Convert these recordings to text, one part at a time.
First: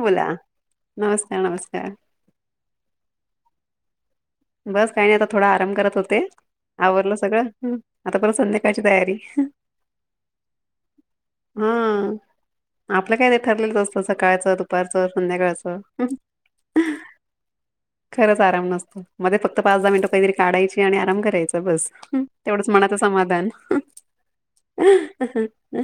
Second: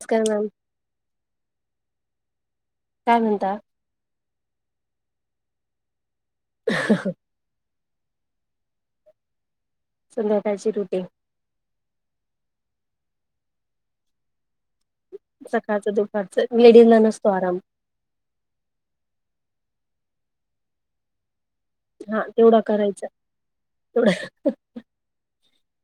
नमस्कार होला मॅम नमस्कार नमस्कार काय म्हणता. बस काही नाही आता थोडा आराम करत होते आवरलं सगळं ह आता पर संध्याकाळची तयारी संध्याकाळची रुटीग. हा आपलं काय नाही ठरलेलं असत सकाळचं दुपारच संध्याकाळच. सकाळचं दुपारचं लेडीजला नसतो आराम खरचराम नतो मध्ये फक्त पाच दहा मिनटं काहीतरी काढायची आणि आराम करायच. बस हा तेवढा तेवढंच मनाचं करायचा समाधान तेवढा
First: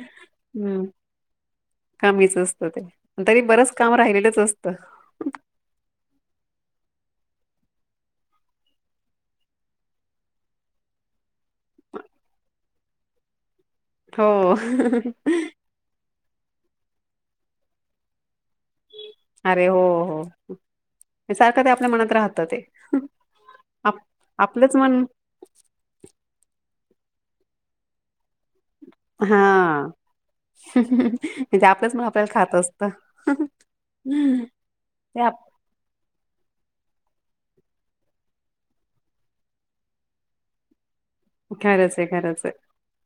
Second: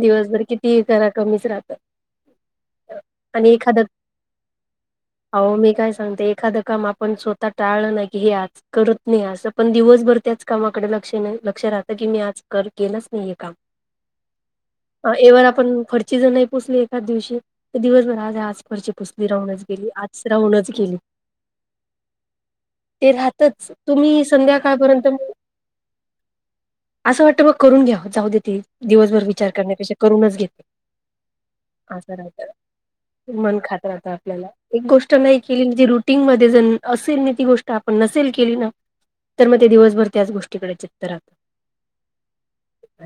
दिवसभर किती करा कमीच राहत. कामीच असत ते तरी बरंच काम राहिलेलंच असतं. हो मी काय सांगते एखादं काम आप स्वतः टळ नाही करत नाही अस पण दिवसभर त्याच कामाकडे लक्ष लक्ष राहतं की मी आज कर केलंच नाहीे काम हो अ एववर आपण फरची जर नाही पोचली एकाच दिवशी तर दिवसभर खरची पुसली राहूनच अरे हो गेली आज हो राहूनच गेली. सारखं ते आपल्या मनात राहतं ते राहतच आप तुम्ही आपलंच मन संध्याकाळपर्यंत असं वाटतं बघ करून घ्या जाऊ देथे दिवस दिवसभर विचार करून हा यापेक्षा करूनच घेते म्हणजे आपलंच मग आपल्याला खात असत. मन खात राहत. एक गोष्ट ते आप नाही केली तर रुटीन मध्ये असेल ती गोष्ट आपण नसेल केली ना तर मग ते दिवसभर त्याच गोष्टीकडे राहत खरंच आहे खरंच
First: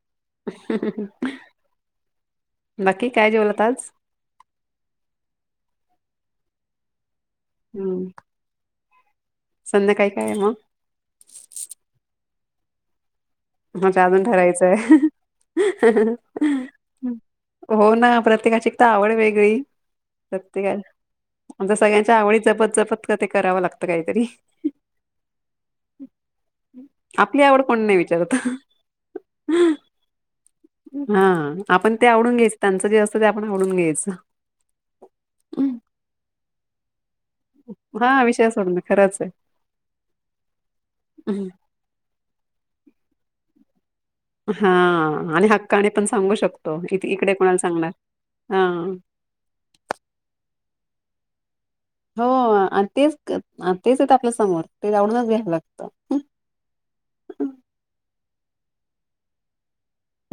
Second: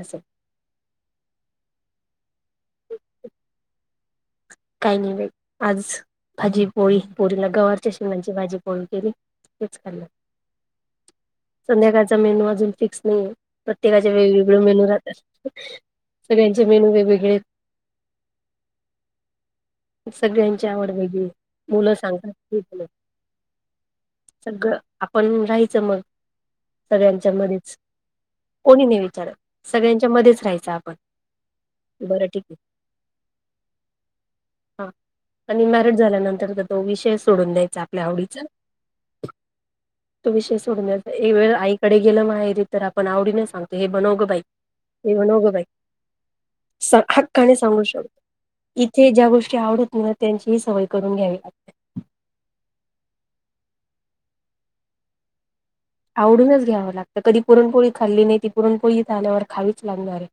असं बाकी काय जेवोलत आज काही नाही बाई आज भाजी पोळी पोळीला गववरची अ हम्म म्हची भाजी पोळी केली. फ संध्याकाळी काय आहे मग संध्याकाळचा मेनू अजून फिक्स नाही आहे. म्हणजे प्रत्येकाचे अजून वेगवेगळे ठरायचंय. मेनू राहतात सगळ्यांचे मेनू वेगवेगळे हो ना प्रत्येकाची एक तर आवड वेगळी सगळ्यांची प्रत्येका आवड वेगळी म्हणजे मुलं सगळ्यांच्या आवडी सांगत जपत जपत ते करावं लागतं काहीतरी सगळ आपण राहायचं मग सगळ्यांच्या आपली आवड मध्येच कोण नाही विचारत कोणी नाही विचारत सगळ्यांच्या मध्येच राहायचं आपण हा आपण ते बरं आवडून ठीक घ्यायच आहे त्यांचे अस आपण आवडून घ्यायच. हा आणि मॅरिट झाल्यानंतर तर तो विषय सोडून द्यायचा आपल्या आवडीचा खरांच आहे. तो विषय सोडून एक वेळ आईकडे गेलं माहेरी तर आपण आवडीने सांगतो. हे बनोगबाई हा हे आणि बनोगबाई हक्काने पण सांगू शकतो इत हक इकडे खाणी कोणाला सांगू सांगणार शकतो. हा. इथे ज्या गोष्टी आवडत ना त्यांची ह सवय करून घ्यावी लागते. हो तेच तेच येत आपल्या समोर ते आवडूनच घ्यायला लागतं आवडूनच घ्यावं लागतं कधी पुरणपोळी खाल्ली नाही ती पुरणपोळी झाल्यावर खावीच लागणार आहे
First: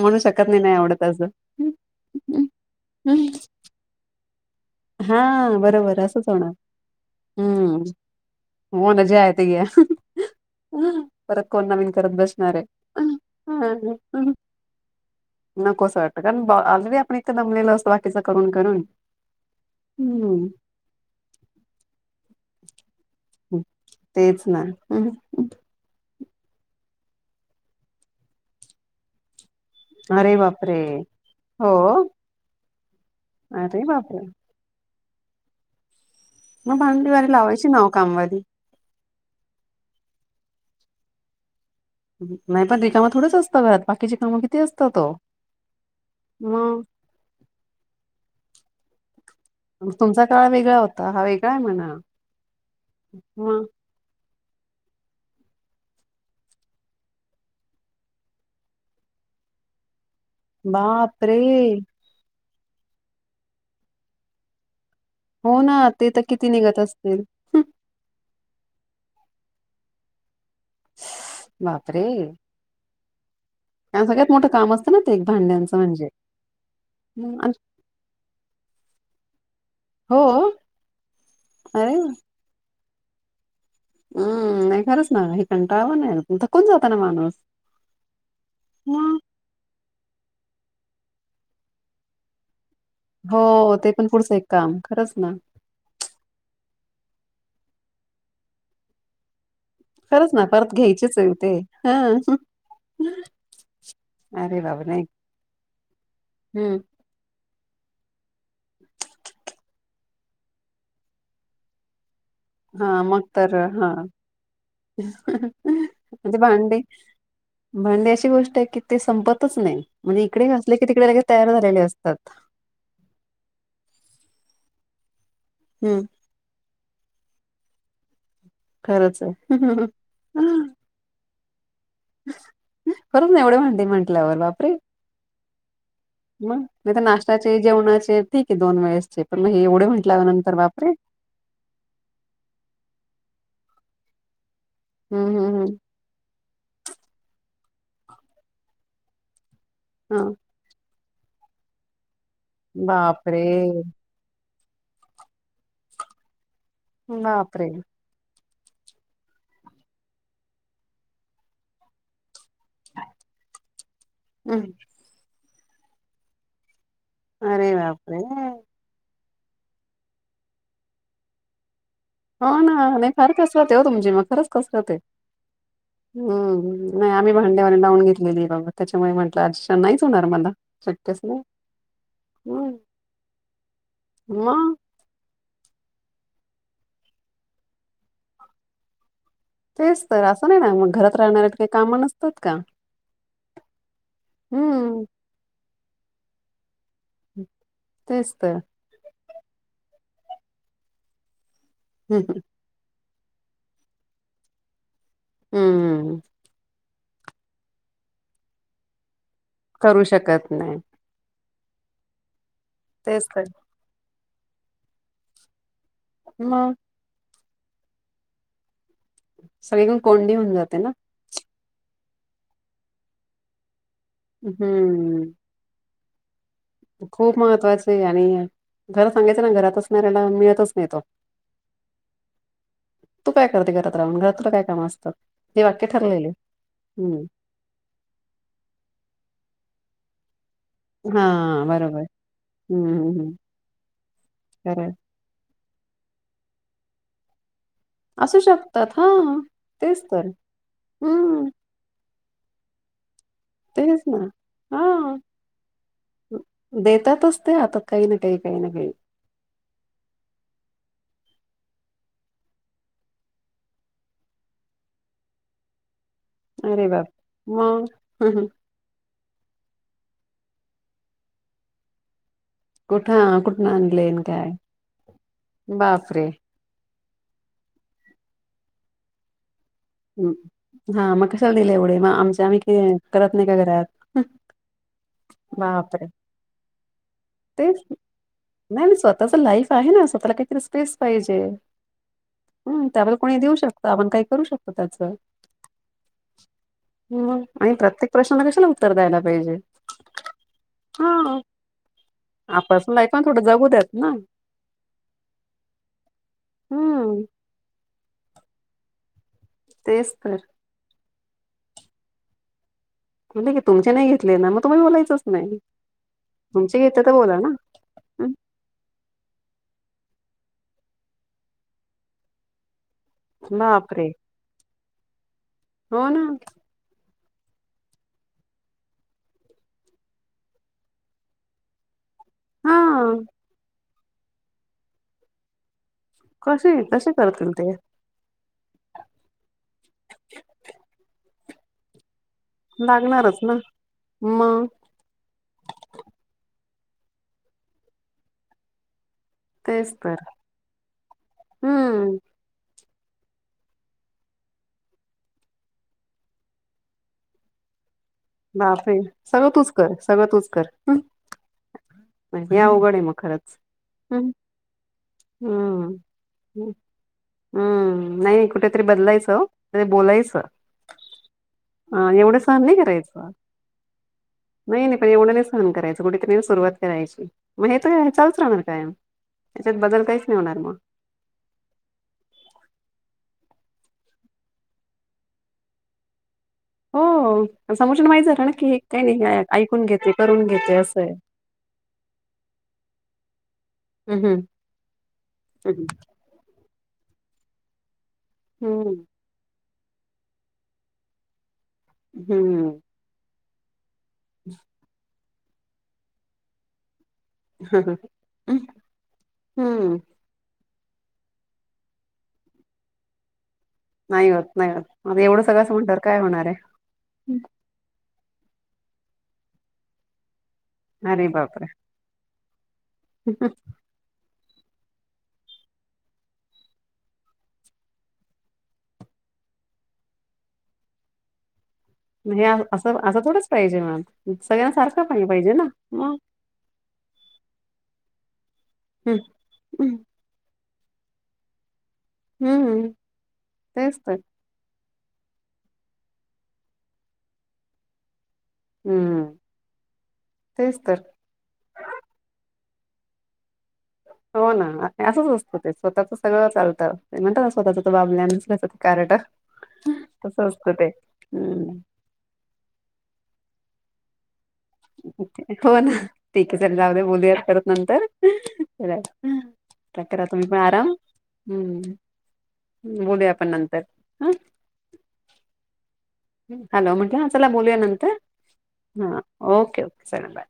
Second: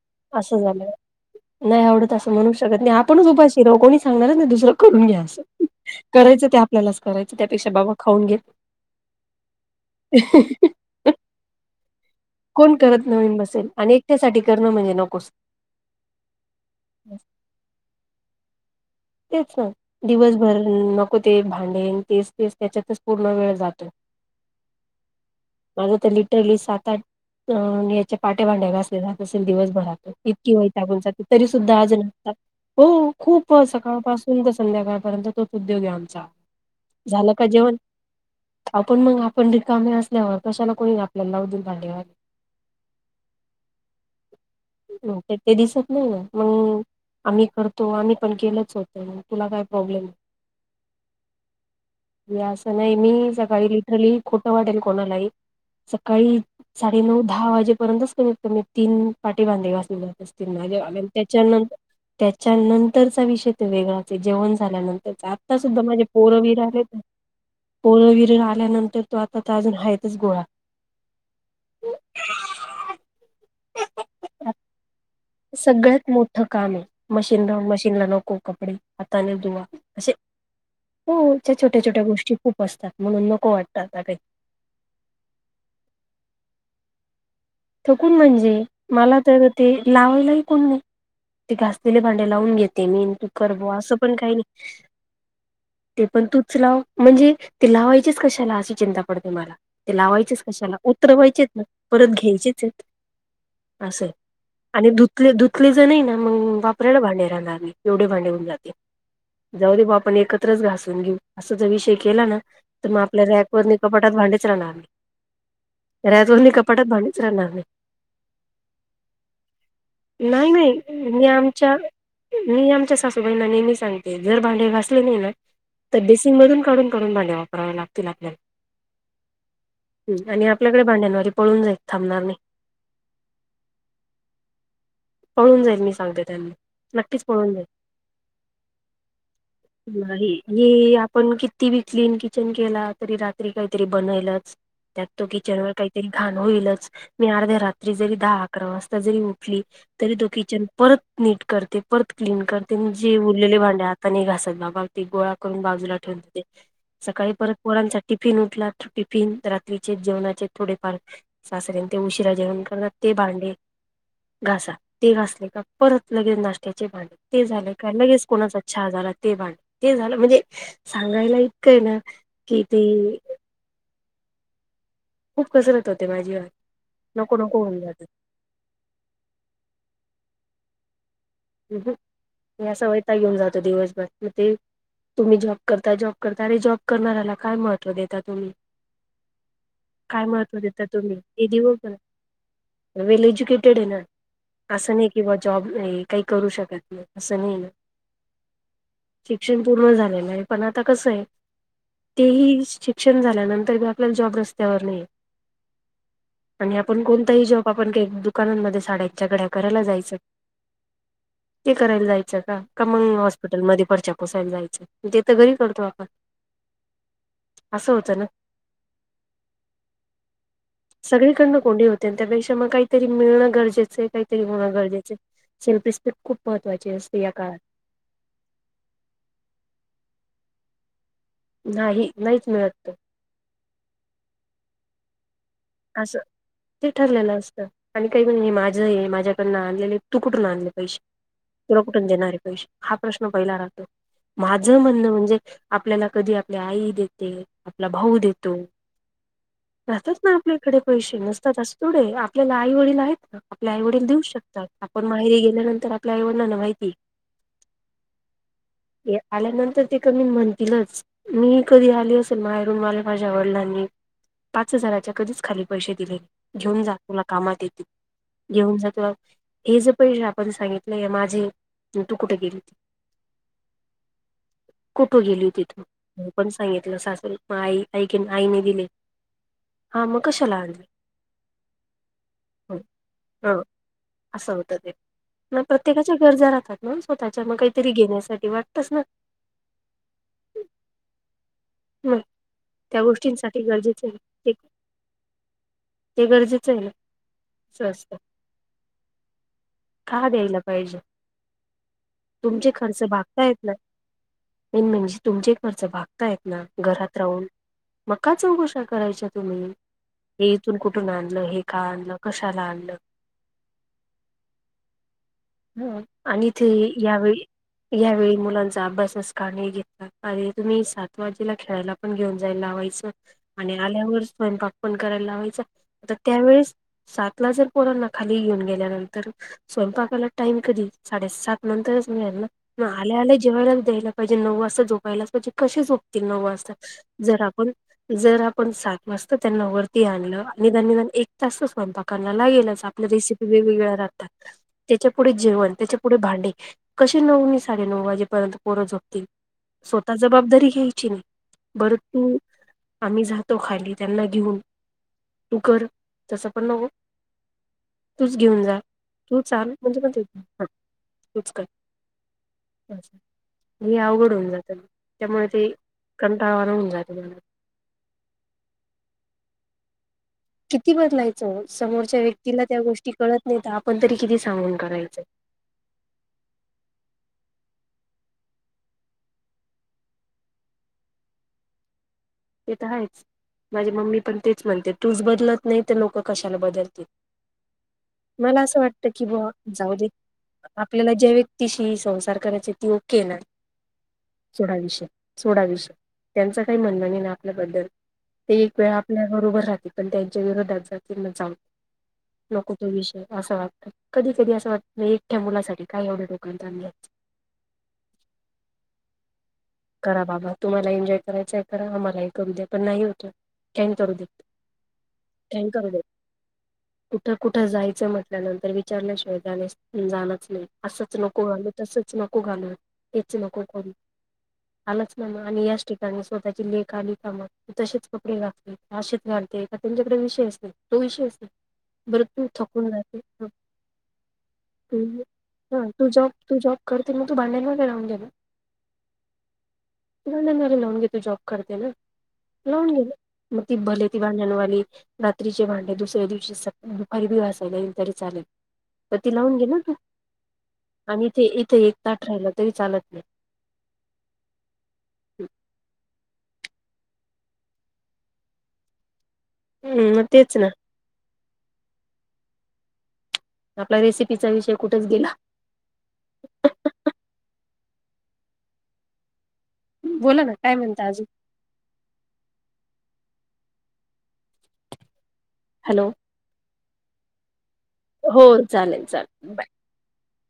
म्हणू शकत असं नाही नाही झालं आवडत असं. नाही आवडत असं म्हणू शकत नाही आपणच उपाशी राहू कोणी सांगणार हा बरोबर असच होणार ते आपल्यालाच करायचं त्यापेक्षा हम्म बाबा खाऊन घेत होन जे आहे ते [unintelligible] ह परत कोण नवीन करत बसणार आहे कोण करत नवीन बसेल आणि एकट्यासाठी करणं म्हणजे नकोच. नकोसं वाटतं कारण अगदी आपण इथं जमलेलं असं बाकीच करून करून तेच ना हम्म दिवसभर नको ते भांडे तेच तेच त्याच्यातच पूर्ण वेळ जातो तेच नाही माझ तर लिटरली सात आठ अ याच्या पाट्या भांड्या घासलेला तसे दिवस अरे इतकी बापरे वैतागून जाते तरी सुद्धा आज हो. नतात हो खूप अरे बापरे! सकाळपासून तर संध्याकाळपर्यंत तोच उद्योग आहे आमचा मग भांडीवाली झालं का लावायची जेवण नाव कामवाली. आपण मग पंडित कामे असल्यावर कशाला कोणी आपल्याला लाव नाही पण रिकामा थोडंच असतं घरात बाकीची कामं किती असतात ओ. ते ते दिसत नाही ना मग आम्ही करतो आम्ही पण केलच होत. तुला काय प्रॉब्लेम तुमचा काळ वेगळा होता हा वेगळा आहे म्हणा. [inaudible] वस नाही मी मग सकाळी लिटरली. खोटं वाटेल कोणालाही सकाळी साडेनऊ दहा वाजेपर्यंतच कमीत कमी तीन पाटी भांडे घासलेले आहे. बापरे! त्याच्यानंत त्याच्या नंतरचा विषय तो वेगळाच जेवण झाल्यानंतर आता हो सुद्धा ना म्हणजे ते तर किती पोरबीर निघत आले असतील. हं, पोरबीर. ल्यानंतर तो आता अजून हच गोळा बापरे, त्यां सगळ्यात मोठं काम असत, सगळ्यात मोठं काम आहे हं, मशीन आणि- मशीनला नको कपडे हाताने धुवा असे, हो हो त्या छोट्या छोट्या गोष्टी खूप असतात म्हणून नको वाटतं. आता काही हम् नाही खरंच ना हे कंटाळवं नाही थकून जाता ना माणूस, थकून म्हणजे मला मग तर ते लावायला. ते घासलेले भांडे लावून घेत ते मी तू करवो हो ते असं पण काही पुढचं एक नाही काम खरंच ना. ते पण तूच लाव म्हणजे ते लावायचेच कशाला अशी चिंता पडते मला ते खरंच लावायचेच ना परत कशाला घ्यायचीच आहे उतरवायचेच ते. ना हा परत घ्यायचे अस अरे बाबा आणि नाही धूतले जर नाही ना मग हम्म. वापरायला भांडे राहत भांडे होऊन जाते. जाऊ दे बा आपण एकत्रच घासून घेऊ अस ज विषय केला ना तर मग हा आपल्या तर रॅक ववर नि हा कपाटात भांडीच राहणार रॅत वर नि कपाटात भांडी भांडी अशी गोष्ट आहे की ते संपतच नाही म्हणजे इकडे नाही घ असले की तिकडे नाही लगे मी तयार आमच्या झालेले असतात. मी आमच्या सासूबाईंना नेहमी सांगते जर घासले नाही ना तर हम्म बेसिन मधून काढून काढून भांडे वापरावे लागतील आपल्याला खरंच आहे [inaudible] आणि आपल्याकडे भांड्यांवारी पळून जाय खरच ना एवढे भांडे म्हंटल्यावर बापरे! पळून जाईल मी, सांगते त्यांना मग नाही तर नक्कीच पळून नाश्ताचे जाईल जेवणाचे ठीक आहे दोन वेळेसचे पण मग हे एवढे म्हंटल्या नाही नंतर वापरे, हे आपण किती बी क्लीन किचन केला तरी. काहीतरी बणेलच त्यात ते हम्म हम्म किचनवर हम्म काही तरी घाण होईलच आणि रात्री दहा अकरा जरी वाजता जरी उठली तरी तो हा किचन परत नीट करते. क्लीन करते म्हणजे बापरे उरलेले भांडे आता नाही घासत बाबा ते गोळा करून बाजूला ठेवूनते ते सकाळी परत बापरे पोरांचा टिफिन उठला तर टिफिन रात्रीचे जेवणाचे थोडेफार सासऱ्याने ते उशिरा जेवण करतात ते भांडे हम्म. घासा ते घासले का परत लगेच नाश्त्याचे भांडे ते झाले अरे का बापरे लगेच कोणाचा चहा झाला ते ब ते झालं म्हणजे सांगायला इतकंय ना हो कि ना नाही ती फार कसरते हो तुमची मग खरंच कसरते खूप कसरत. होते माझी हम् नाही आम्ही नको नको भांड्यावर होऊन लावून जाते घेतलेली आहे बघ त्याच्यामुळे म्हंटलं आश नाहीच होणार मला शक्यच नाही या हम्म सवयता घेऊन जातो दिवसभर मग ते तुम्ही जॉ करता जॉब करता अरे जॉब करणारला काय महत्त्व देता तुम्ही तेच तर काय असं महत्त्व नाही ना देता मग घरात तुम्ही ते राहणाऱ्या काही काम दिवसभर नसतात का वेल एज्युकेटेड आहे ना असं हम्म नाही कि बा जॉब काही करू शकत नाही असं नाही ना. तेच तर शिक्षण पूर्ण झालेलं आहे पण आता कसं आहे ते हम्म ह शिक्षण झाल्यानंतर मी आपल्याला जॉब रस्त्यावर नाही हम्म हम्. आणि आपण कोणताही जॉब आपण दुकानांमध्ये साडेच्याकडे करू शकत नाही. ते करायला जायचं का मंग तेच तर हॉस्पिटल मध्ये पर्च्या पोसायला जायचं ते तर घरी करतो आप हम. असं होतं ना. सगळीकन कोंडी होऊन जाते ना. सगळीकडनं कोंडी होते त्यापेक्षा मग काहीतरी मिळणं गरजेचं आहे काहीतरी होणं गरजेचं हम्म शिल्प स्प खूप. महत्त्वाची असते या खूप काळात महत्त्वाचे आणि घर सांगायचं ना घरात असणाऱ्याला मिळतच नाही तो नाही नाहीच मिळत तू काय करते घरात राहून घरातुलं काय काम असत. असं ते हम्म ठरलेलं असतं आणि काही म्हण हे माझं हे माझ्याकडन. तुकटून आणले. पैसे हा तुला बरोबर कुठून देणारे पैसे हम्म हा हम्म प्रश्न हम्म पहिला राहतो माझं खरंय म्हणणं म्हणजे आपल्याला कधी आपली आई देते आपला भाऊ असू देतो शकतात. हां. तेच तसच तर. ना. इकडे पैसे हं. नसतात अस थोडे आपल्याला आई वडील आहेत. आपल्या तेच आईवडील ना. देऊ शकतात आपण हां. माहेरी गेल्यानंतर आपल्या आईवडिंना माहिती. देतातच ते हातात काही ना काही, काही ना काही. आल्यानंतर ते क मी म्हणतीलच. मी कधी आली असेल मायरूमवाले माझ्या वडलांनी पाच हजाराच्या कधीच खाली पैसे दिलेले घेऊन अरे जा बाप! तुला कामात मग येेततील घेऊन जा तुला हे ज पण आपण सांगितलंय माझे त कुठं कुठून आणलंन काय? कुठं गेली तिथून बापरे! म पण सांगितलं स आईक आईने दिले हा. मग कशाला आणली हा मग कश दिलं एवढे मग आमच्या आम्ही करत नाही का ह घरात असं होतं ते ना बापर प्रत्येकाच्या गरजा राहतात ना स्वतःच्या मग ते काहीतरी घेण्यासाठी वाटतच नाही ना स्वतःच लाईफ आहे ना स्वतः पेसे मग त्या दे गोष्टींसाठी शक गरजेचं आपण आहे का करू ते शकतो. अच्छा. ते गरजेचं आहे ना हम् आणि असं प्रत्येक असतं प्रश्नाला कशाला उत्तर द्यायला पाहिजे. का द्यायला पाहिजे हां. तुमचे पर्सनल खर्च लाईफ पण थोडं भागता येत जगू ना. द्यात मेन म्हणजे तुमची एक खर्च भागता आहेत ना घरात हं. राहून मका चौकुशा करायच्या तुम्ही तेज तर. कून आणलं हे का आणलं कशाला आणलं. नाहीी तुमचे नाही घेतले ना मग तुम्ही बोलायचंच नाही ह आणि इथे तुमचे घेतले तर बोला यावेळी ना. हं, यावेळी मुलांचा अभ्यासनेस करणे येत. अरे तुम्ही सात वाजेला खेळायला पण घेऊन जाय लावायचं आणि बापरे आल्यावरच स्वयंपाक फोन करायला लावायचा हो आ ना त्यावेळेस सात ला जर पोर ना खाली येऊन गेल्यानंतर स्वयंपाकाला टाईम कधी साडेसात नंतर ना हा मग आल्याला जेवायलाच द्यायला पाहिजे नऊ वाजता जोपायलाच पाहिजे कसे झो. नऊ कसे वाजता कसे जर करतील आपण ते जर आपण सात वाजता. वती आण आणि एक त स्वय. लागेलच आपल्या लागणारच रेसिपी ना वेगवेगळ्या राहतात मग त्याच्या पुढे जेवण त्याच्या पुुढे भांडे कसे नऊ मी साडेनऊ वाजेपर्यंत पोरं झोपतील. तेच स्वतः तर जबाबदारी घ्यायची नाही बरं हम्म तू आम्ही जातो खाली. त्यांना घेऊन तू कर तस पण नव बा सगळं तूच कर सगळं तूच कर. तूच कर म्हणजे या अघड आहे मग खरंच. हे हं, अवघड होऊन जातं त्यामुळे ते हम्म कंटाळवाणं होऊन जातं मला हम्म नाही कुठेतरी बदलायचं बोलायचं. किती बदलायचं अं, समोरच्या एवढं सहन व्यक्तीला नाही त्या गोष्टी करायचं कळत नाही तर आपण तरी किती सांगून नाही नाही पण करायचं एवढं नाही सहन करायच कुठेतरी सुरुवात करायची म्हणजे येत चालूच राहणार काय त्याच्यात बदल काहीच नाही होणार मग ते तर आहेच माझी मम्मी पण तेच म्हणते तूच बदलत नाही तर लोक कशाला बदलतील. हो समोरच्याला माहित झालं ना मला की हे असं काही वाटत नाही की ब हे ऐकून जाऊ दे घेते करून घेते असं आपल्याला आहे. ज्या व्यक्तीशी संसार ओ हम्म हम्म. स म्हण ना आपल्याबद्दल ते एक वेळ हम्म आपल्या बरोबर रा पण त्यांच्या विरोधात जील जाऊ नको त विषय असं वाटतात कधी कधी असं वाटत नाही एकठ्या मुलासाठी काय एवढे लोकणां हम् हम् हम्म करा बाबा तुम्हाला एन्जॉय करायचं आहे करा आम्हालाही कर उद्या पण नाही होत का करू देत नाही होत नाही होत आता एवढं सगळं का असं करू म्हटल्यावर द काय होणार आहे. कुठं कुठं जायचं मट आपल्यानंतर विचारल्या शिवादाने जाणच नाही असंच अरे नको बापरे घालू तसंच नको घालू इची नको क आलंच ना म आणि याच ठिकाणी स्वतःची लेख आली का मग तू तसेच कपडे घातते अच घालते त्यांच्याकडे विषय असत तो विषय असत बरं हे तू थकून असं असं थोडंच पाहिजे मॅम सगळ्यांना सारखं जे पाणी पाहिजे ना तू मग जॉ जॉब करतील मग तू भांडणवरग लावून जाला हम् हम्म लवन घे तू जॉब करते ना हम्म लोन घे म त तेच भले तर ती बाार जानवाली रात्रीची भांडी दुसऱ्या दिवशी दुपारी घासले गेले तरी चालेल तर हम्म ती लावून गे ना तू तेच तर आणि इथे इथे एक ताट राहिला तरी चालत नाही हो ना असंच असतो ते स्वतःचच सगळं चालतं ते म्हणात ना स्वतःच त बाबल्या कारट हम् मग तस तेच ना असतं ते हम् आपल्या रेसिपी हो ना ठीक आहे चल जाऊ दे बोलूयार करत नंतरला तक बोला तुम्ही ना पण काय आराम म्हणता अजून हम्म बोलूया आपण नंतर हं हॅलो हॅलो म्हटलं हा चला बोलूया नंतर हो चालेल हा चालेल बाय ओके ओके चलाल बाय